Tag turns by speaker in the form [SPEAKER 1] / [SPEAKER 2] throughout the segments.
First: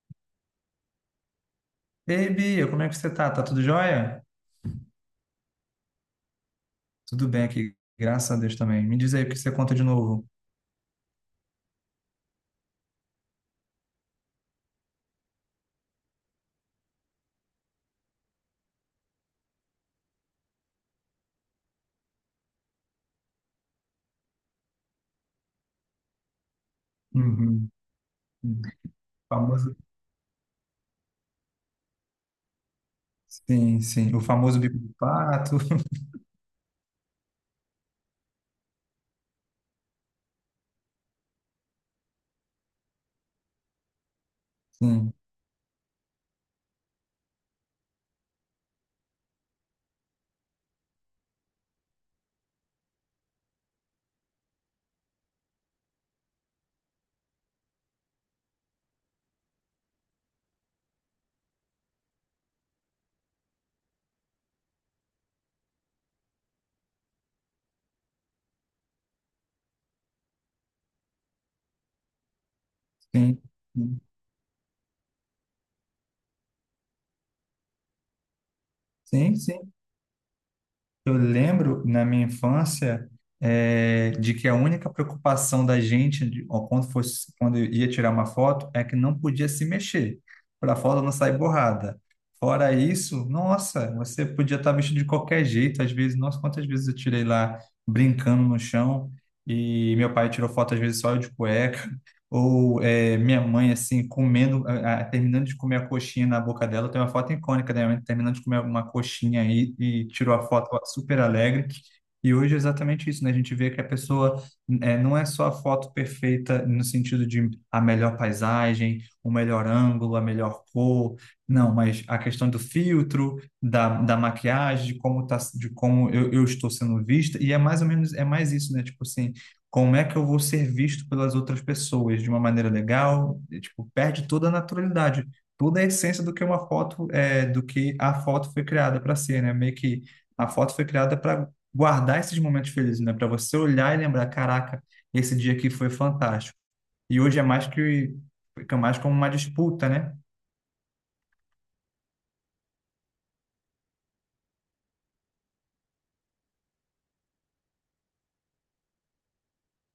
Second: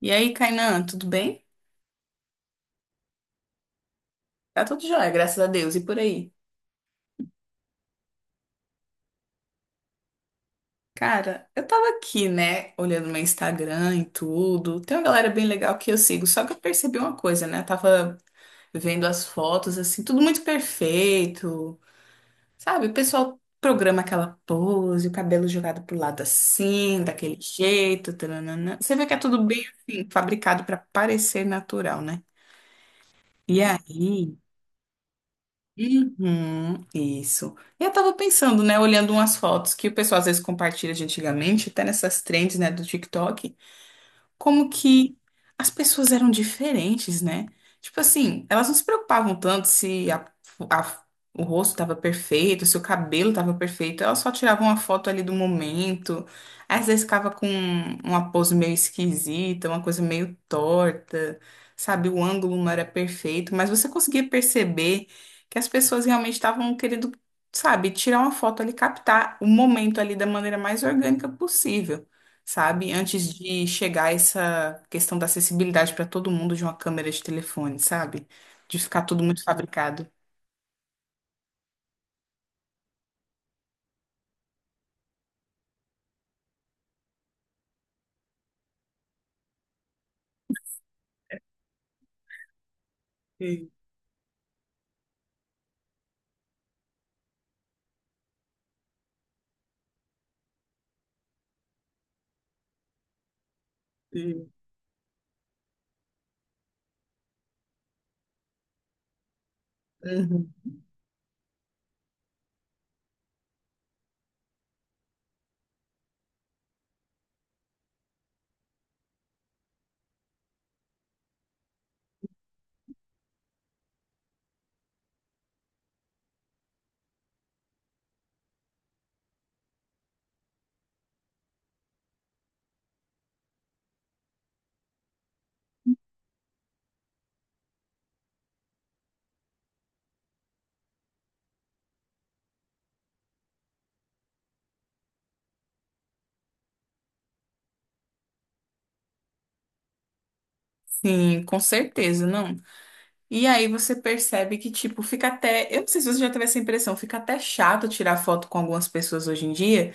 [SPEAKER 1] E aí, Kainan, tudo bem?
[SPEAKER 2] Ei, Bia, como é que você tá? Tá tudo jóia?
[SPEAKER 1] Tá tudo jóia, graças a Deus. E por aí?
[SPEAKER 2] Tudo bem aqui, graças a Deus também. Me diz aí o que você conta de novo.
[SPEAKER 1] Cara, eu tava aqui, né, olhando meu Instagram e tudo. Tem uma galera bem legal que eu sigo, só que eu percebi uma coisa, né? Eu tava vendo as fotos, assim, tudo muito perfeito, sabe? O pessoal programa aquela pose, o cabelo jogado pro lado assim, daquele
[SPEAKER 2] Uhum.
[SPEAKER 1] jeito, tananana. Você vê que é tudo bem,
[SPEAKER 2] Famoso.
[SPEAKER 1] assim, fabricado pra parecer natural, né? E
[SPEAKER 2] Sim, sim. O
[SPEAKER 1] aí.
[SPEAKER 2] famoso bico do pato.
[SPEAKER 1] Uhum, isso. Eu tava pensando, né, olhando umas fotos que o pessoal às vezes compartilha de antigamente, até nessas trends, né, do TikTok, como
[SPEAKER 2] Sim,
[SPEAKER 1] que as pessoas eram diferentes, né? Tipo assim, elas não se preocupavam tanto se a- o rosto estava perfeito, se o cabelo estava perfeito, elas só tiravam uma foto ali do momento. Às vezes ficava com uma pose meio esquisita, uma coisa meio torta, sabe? O ângulo não era perfeito, mas você conseguia perceber que as pessoas realmente estavam querendo, sabe, tirar uma foto ali, captar o momento ali da maneira mais orgânica possível, sabe? Antes
[SPEAKER 2] sim.
[SPEAKER 1] de chegar essa questão da acessibilidade para todo mundo de uma câmera de telefone, sabe? De ficar tudo
[SPEAKER 2] Sim, sim.
[SPEAKER 1] muito
[SPEAKER 2] sim,
[SPEAKER 1] fabricado.
[SPEAKER 2] Eu lembro na minha infância de que a única preocupação da gente de- ó, quando fosse quando eu ia tirar uma foto é que não podia se mexer para a foto não sair borrada. Fora isso,
[SPEAKER 1] Sim,
[SPEAKER 2] nossa, você podia estar vestido de qualquer jeito. Às vezes, nossa, quantas vezes eu tirei lá brincando no chão e meu pai tirou foto às vezes só eu de cueca. Ou é, minha mãe, assim,
[SPEAKER 1] sim.
[SPEAKER 2] comendo, terminando de comer a coxinha na boca dela. Tem uma foto icônica da minha mãe terminando de comer uma coxinha aí e tirou a
[SPEAKER 1] Uhum.
[SPEAKER 2] foto super alegre. E hoje é exatamente isso, né? A gente vê que a pessoa não é só a foto perfeita no sentido de a melhor paisagem, o melhor ângulo, a melhor cor, não, mas a questão do filtro, da maquiagem, de como tá, de como eu estou sendo vista, e é mais ou menos, é mais isso, né? Tipo assim, como é que eu vou ser visto pelas outras pessoas de uma maneira legal, e, tipo, perde toda a naturalidade, toda a essência do que uma foto é, do que a foto foi criada para ser, né? Meio que a foto foi criada para guardar esses momentos felizes, né? Para você olhar e lembrar, caraca, esse dia aqui foi fantástico. E hoje é mais que fica mais como uma disputa, né?
[SPEAKER 1] Sim, com certeza, não. E aí você percebe que, tipo, fica até. Eu não sei se você já teve essa impressão, fica até chato tirar foto com algumas pessoas hoje em dia,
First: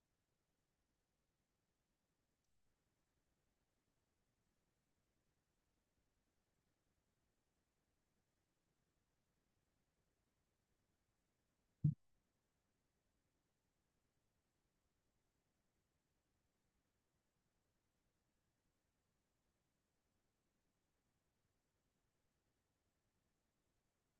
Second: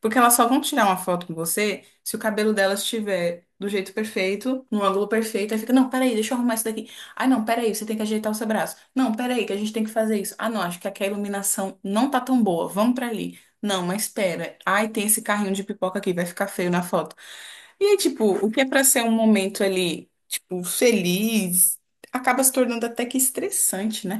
[SPEAKER 1] porque elas só vão tirar uma foto com você se o cabelo delas estiver do jeito perfeito, no ângulo perfeito. Aí fica, não, peraí, deixa eu arrumar isso daqui. Ai, não, peraí, você tem que ajeitar o seu braço. Não, peraí, que a gente tem que fazer isso. Ah, não, acho que aqui a iluminação não tá tão boa. Vamos pra ali. Não, mas espera. Ai, tem esse carrinho de pipoca aqui, vai ficar feio na foto. E aí, tipo, o que é pra ser um momento ali, tipo, feliz, acaba se tornando até que estressante, né?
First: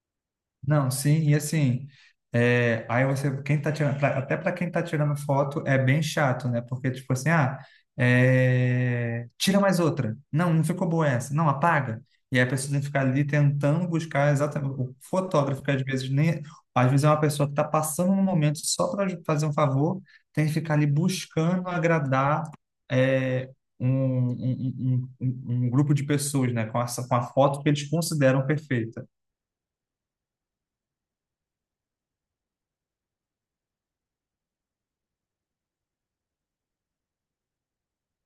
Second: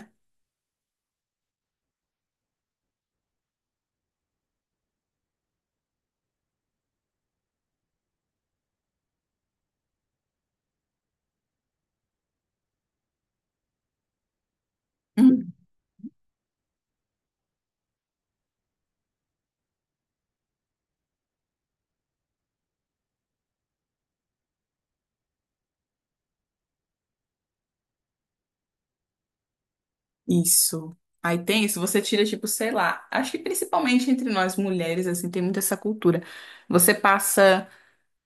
[SPEAKER 2] Não, sim, e assim, é, aí você, quem tá tirando, pra- até para quem tá tirando foto é bem chato, né? Porque, tipo assim, ah, é, tira mais outra. Não, não ficou boa essa. Não, apaga. E aí a pessoa tem que ficar ali tentando buscar exatamente. O fotógrafo, que às vezes nem. Às vezes é uma pessoa que tá passando um momento só para fazer um favor, tem que ficar ali buscando agradar. é, um grupo de pessoas, né, com, essa, com a foto que eles consideram perfeita.
[SPEAKER 1] Isso. Aí tem isso, você tira, tipo, sei lá, acho que principalmente entre nós mulheres, assim, tem muito essa cultura. Você passa,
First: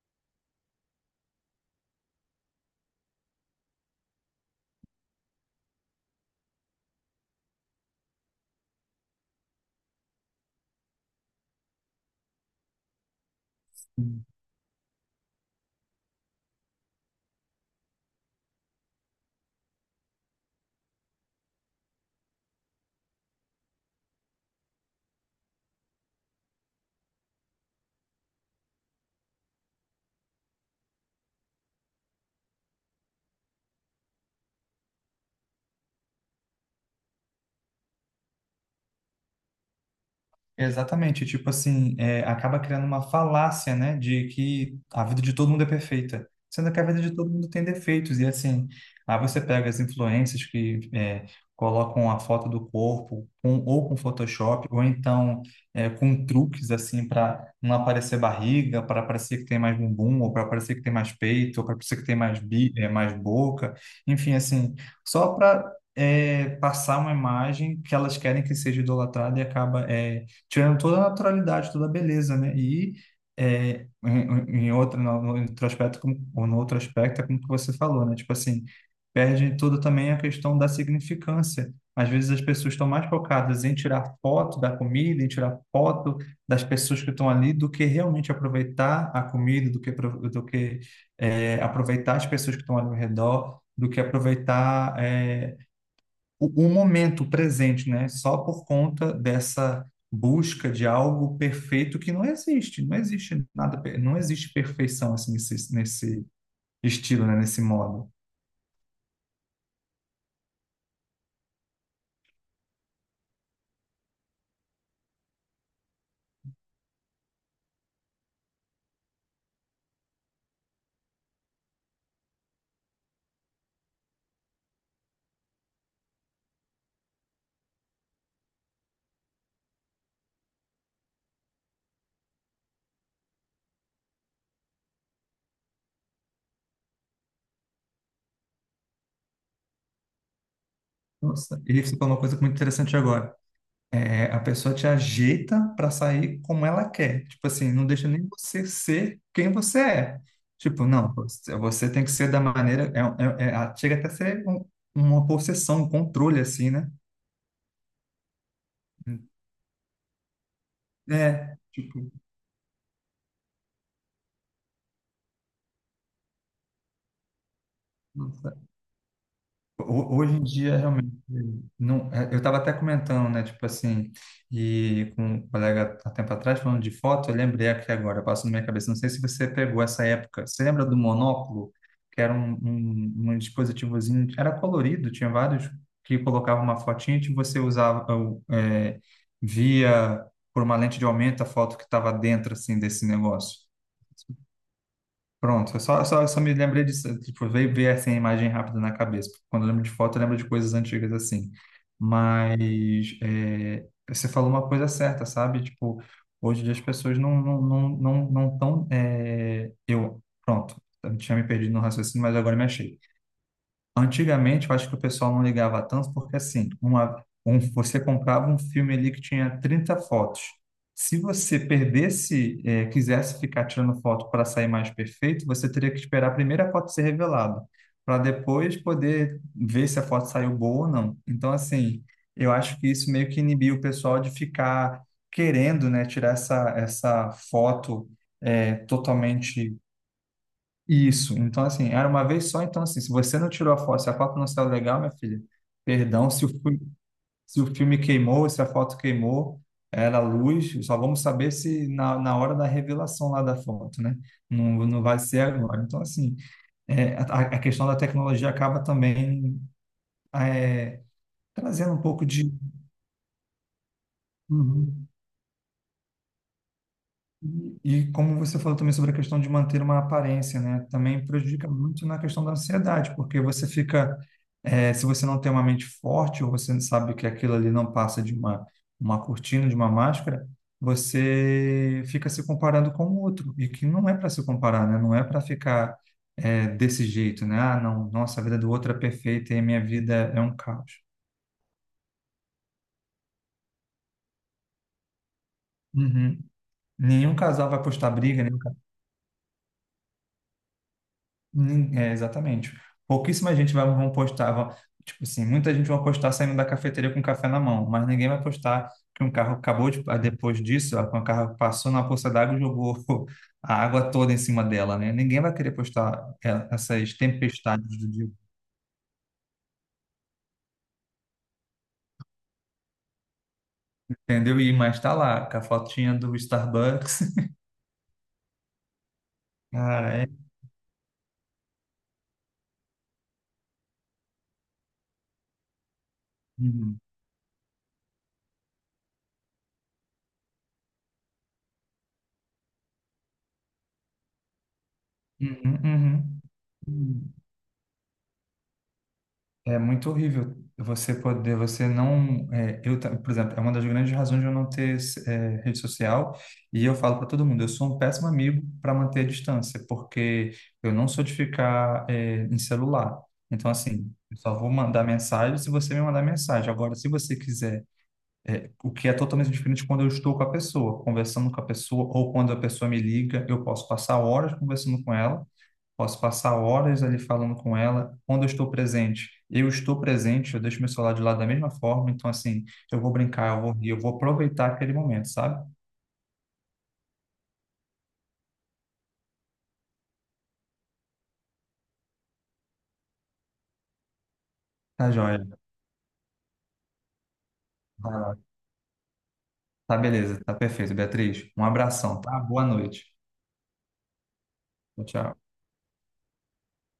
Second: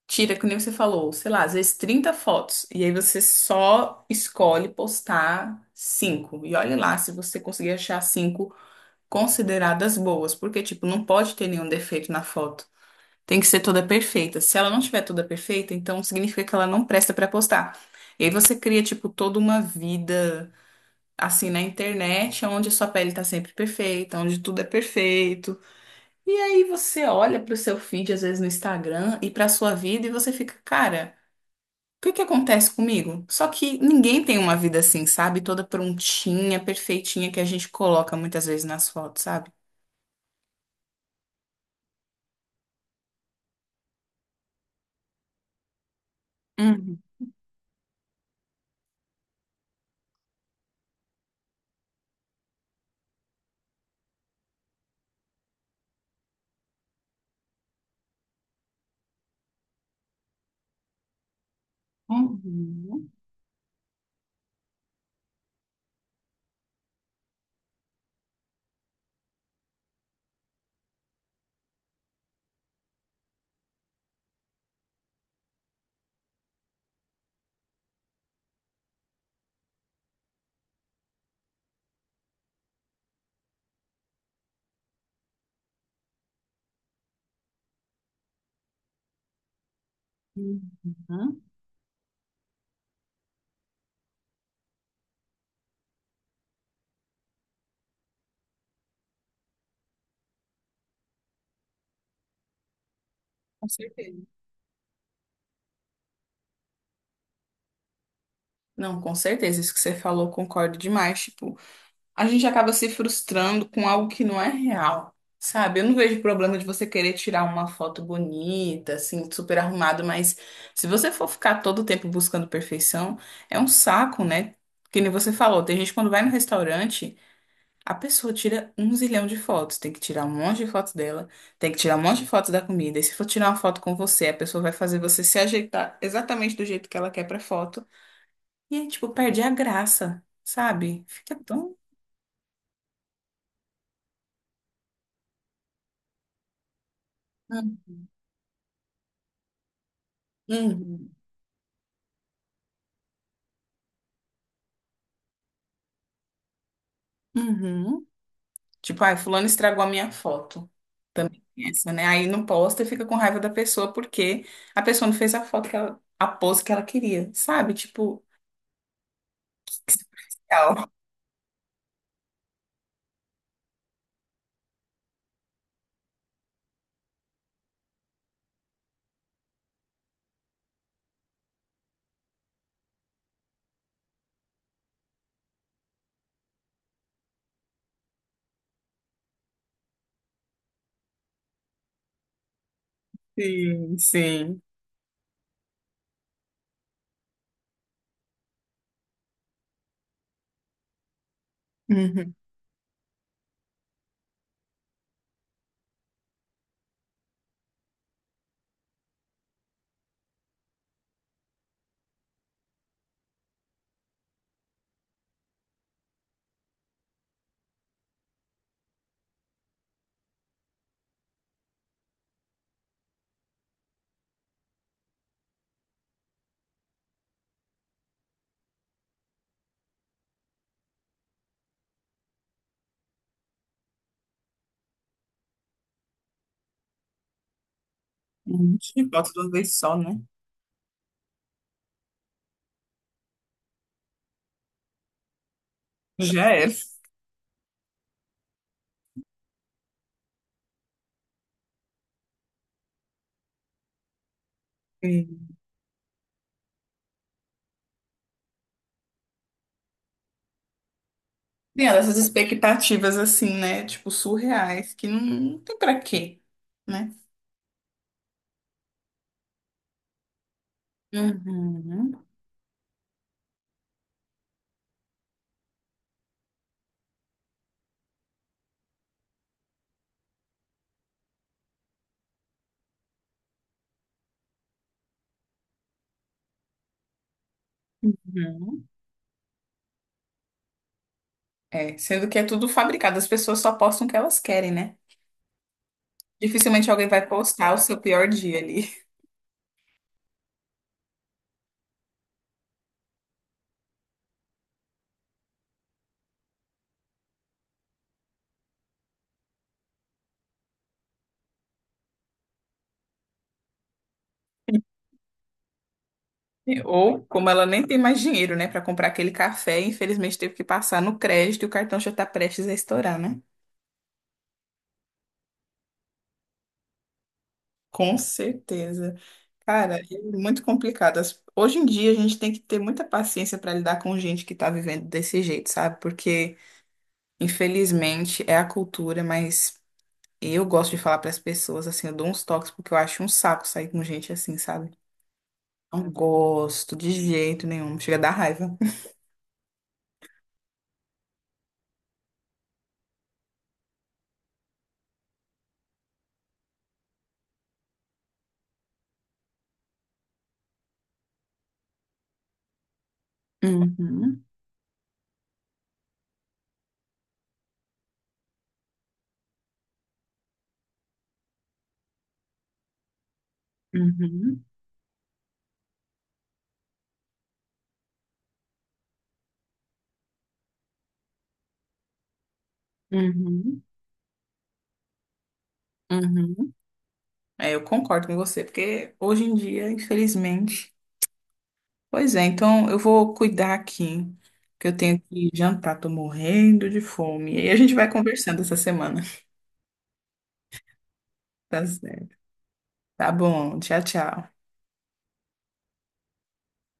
[SPEAKER 1] tira, que nem você falou, sei lá, às vezes 30 fotos, e aí você só escolhe postar cinco. E olha lá se você conseguir achar cinco consideradas boas, porque, tipo, não pode ter nenhum defeito na foto. Tem que ser toda perfeita. Se ela não tiver toda perfeita, então significa que ela não presta pra postar. E aí você cria, tipo, toda uma vida assim na internet, onde sua pele tá sempre perfeita, onde tudo é perfeito. E aí você olha pro seu feed, às vezes no Instagram, e pra sua vida, e você fica, cara, o que que acontece comigo? Só que ninguém tem uma vida assim, sabe? Toda prontinha, perfeitinha, que a gente coloca muitas vezes nas fotos, sabe?
[SPEAKER 2] Exatamente, tipo assim, é, acaba criando uma falácia, né, de que a vida de todo mundo é perfeita, sendo que a
[SPEAKER 1] Uhum.
[SPEAKER 2] vida de todo mundo tem defeitos, e assim, aí você pega as influências que é, colocam a foto do corpo, com, ou com Photoshop, ou então é, com truques, assim, para não aparecer barriga, para parecer que tem mais bumbum, ou para parecer que tem mais peito, ou para parecer que tem mais, bi, é,
[SPEAKER 1] Uhum.
[SPEAKER 2] mais boca, enfim, assim, só para... passar uma imagem que elas querem que seja idolatrada e acaba é, tirando toda a naturalidade, toda a beleza, né? E é, em outro, no outro aspecto, como, ou no outro aspecto, é como que você falou, né? Tipo assim, perde toda também a questão da significância. Às vezes as pessoas estão mais focadas em tirar foto da comida, em tirar foto das pessoas que estão ali, do que realmente aproveitar a comida, do que, apro- do que
[SPEAKER 1] Uhum.
[SPEAKER 2] é, aproveitar as pessoas que estão ali ao redor, do que aproveitar é, o momento presente, né? Só por conta dessa busca de algo perfeito que não existe, não existe
[SPEAKER 1] Com
[SPEAKER 2] nada, per- não
[SPEAKER 1] certeza.
[SPEAKER 2] existe perfeição assim nesse estilo, né? Nesse modo.
[SPEAKER 1] Não, com certeza, isso que você falou, concordo demais, tipo, a gente acaba se frustrando com algo que não é real, sabe? Eu não vejo problema de você querer tirar uma foto bonita, assim, super arrumado, mas se você for ficar todo o tempo buscando perfeição, é um saco, né? Que nem você falou, tem gente que quando vai no restaurante, a pessoa tira um zilhão de fotos, tem que tirar um monte de fotos dela, tem que tirar um monte de fotos da comida. E se for tirar uma foto com você, a pessoa vai fazer você se ajeitar exatamente do jeito que ela quer pra foto. E aí, tipo, perde a graça, sabe? Fica
[SPEAKER 2] Nossa,
[SPEAKER 1] tão.
[SPEAKER 2] e você falou uma coisa muito interessante agora. É, a pessoa te ajeita para sair como ela quer. Tipo assim,
[SPEAKER 1] Hum.
[SPEAKER 2] não deixa nem você ser quem você é. Tipo,
[SPEAKER 1] Uhum.
[SPEAKER 2] não, você tem que ser da maneira. A- chega até a ser um- uma possessão, um controle, assim, né?
[SPEAKER 1] Uhum. Tipo, ai, fulano estragou a minha foto. Também
[SPEAKER 2] É,
[SPEAKER 1] tem essa,
[SPEAKER 2] tipo,
[SPEAKER 1] né? Aí não posta e fica com raiva da pessoa porque a pessoa não fez a foto que ela, a pose que ela queria, sabe? Tipo,
[SPEAKER 2] Hoje em
[SPEAKER 1] tal.
[SPEAKER 2] dia, realmente, não, é, eu estava até comentando, né, tipo assim, e com um colega há tempo atrás, falando de foto, eu lembrei aqui agora, passou na minha cabeça, não sei se você pegou essa época, você lembra do monóculo, que era um dispositivozinho, era colorido, tinha vários, que colocava uma fotinha e você usava, é, via por uma lente de aumento a foto que estava dentro, assim, desse negócio.
[SPEAKER 1] Sim, sim.
[SPEAKER 2] Pronto, eu só me lembrei disso, tipo, veio ver assim a imagem rápida na cabeça. Quando eu lembro de foto, eu lembro de coisas antigas assim.
[SPEAKER 1] Uhum.
[SPEAKER 2] Mas é, você falou uma coisa certa, sabe? Tipo, hoje em dia as pessoas não tão é, eu pronto, eu tinha me perdido no raciocínio, mas agora me achei. Antigamente, eu acho que o pessoal não ligava tanto, porque assim, você comprava um filme ali que tinha 30 fotos. Se você perdesse, quisesse ficar tirando foto para sair mais perfeito, você teria que esperar a primeira foto ser revelada, para depois poder ver se a foto saiu boa ou não. Então, assim, eu acho que isso meio que inibiu o pessoal de ficar querendo, né, tirar essa foto,
[SPEAKER 1] Uhum. E foto de uma
[SPEAKER 2] totalmente
[SPEAKER 1] vez só, né?
[SPEAKER 2] isso, então assim, era uma vez só, então assim, se você não tirou a foto, se a foto não saiu legal, minha filha, perdão, se o,
[SPEAKER 1] Já era.
[SPEAKER 2] fi- se o filme queimou, se a foto queimou, era luz, só vamos saber se na hora da revelação lá da foto, né? Não, não vai ser
[SPEAKER 1] Sim.
[SPEAKER 2] agora. Então assim, é, a questão da tecnologia acaba também é,
[SPEAKER 1] Tem
[SPEAKER 2] trazendo um
[SPEAKER 1] essas
[SPEAKER 2] pouco de...
[SPEAKER 1] expectativas assim, né? Tipo, surreais, que
[SPEAKER 2] Uhum.
[SPEAKER 1] não, não tem pra quê, né?
[SPEAKER 2] E como você falou também sobre a questão de manter uma aparência, né? Também prejudica muito
[SPEAKER 1] Uhum.
[SPEAKER 2] na questão da ansiedade, porque você fica, se você não tem uma mente forte, ou você sabe que aquilo ali não passa de uma cortina, de uma máscara, você fica se comparando com o outro, e que não é para se comparar, né? Não é para ficar, desse jeito, né? Ah, não, nossa, a vida do
[SPEAKER 1] Uhum.
[SPEAKER 2] outro é perfeita e a minha vida é um caos.
[SPEAKER 1] É, sendo que é tudo fabricado, as pessoas só postam o que elas querem, né?
[SPEAKER 2] Uhum.
[SPEAKER 1] Dificilmente alguém vai
[SPEAKER 2] Nenhum casal
[SPEAKER 1] postar o
[SPEAKER 2] vai
[SPEAKER 1] seu
[SPEAKER 2] postar
[SPEAKER 1] pior
[SPEAKER 2] briga, né?
[SPEAKER 1] dia ali.
[SPEAKER 2] É, exatamente. Pouquíssima gente vai, vão postar, vão- tipo assim, muita gente vai postar saindo da cafeteria com café na mão, mas ninguém vai postar que um carro acabou de, ah, depois disso, ó, que um carro passou na poça d'água e jogou a água toda em cima dela, né? Ninguém vai querer postar é, essas
[SPEAKER 1] Ou, como ela nem tem
[SPEAKER 2] tempestades do
[SPEAKER 1] mais
[SPEAKER 2] dia,
[SPEAKER 1] dinheiro, né, para comprar aquele café, infelizmente teve que passar no crédito e o cartão já tá prestes a estourar, né?
[SPEAKER 2] entendeu? E mas tá lá, com a fotinha do Starbucks.
[SPEAKER 1] Com certeza. Cara,
[SPEAKER 2] Cara,
[SPEAKER 1] é
[SPEAKER 2] é.
[SPEAKER 1] muito complicado. As- Hoje em dia a gente tem que ter muita paciência para lidar com gente que tá vivendo desse jeito, sabe? Porque,
[SPEAKER 2] Uhum,
[SPEAKER 1] infelizmente, é a cultura, mas eu gosto de falar para as pessoas assim, eu dou uns toques porque eu acho um saco sair com gente assim, sabe?
[SPEAKER 2] uhum,
[SPEAKER 1] Não
[SPEAKER 2] uhum.
[SPEAKER 1] gosto de
[SPEAKER 2] Uhum.
[SPEAKER 1] jeito nenhum, chega a dar raiva.
[SPEAKER 2] É muito horrível você poder, você não, é, eu, ta- por exemplo, é uma das grandes razões de eu não ter é, rede social, e eu falo para todo mundo, eu sou um péssimo amigo para manter a distância, porque eu não sou de ficar é, em celular. Então, assim, eu
[SPEAKER 1] Uhum,
[SPEAKER 2] só vou mandar mensagem se você me mandar mensagem. Agora, se você quiser, é, o que é totalmente diferente quando eu estou com a pessoa, conversando com a pessoa, ou quando a pessoa me liga, eu posso passar horas
[SPEAKER 1] uhum,
[SPEAKER 2] conversando com ela, Posso passar horas ali falando com ela. Quando eu estou presente, eu estou presente, eu deixo meu celular de lado da mesma forma. Então, assim, eu vou brincar, eu vou
[SPEAKER 1] uhum,
[SPEAKER 2] rir, eu vou aproveitar aquele momento, sabe?
[SPEAKER 1] uhum. É, eu concordo com você, porque hoje em dia, infelizmente. Pois é, então eu vou cuidar aqui, que eu
[SPEAKER 2] Tá
[SPEAKER 1] tenho
[SPEAKER 2] joia.
[SPEAKER 1] que jantar, tô morrendo de fome. E aí a gente vai
[SPEAKER 2] Vai lá.
[SPEAKER 1] conversando essa semana.
[SPEAKER 2] Tá beleza, tá perfeito, Beatriz. Um
[SPEAKER 1] Tá
[SPEAKER 2] abração,
[SPEAKER 1] certo.
[SPEAKER 2] tá? Boa noite.
[SPEAKER 1] Tá bom, tchau, tchau.
[SPEAKER 2] Tchau, tchau.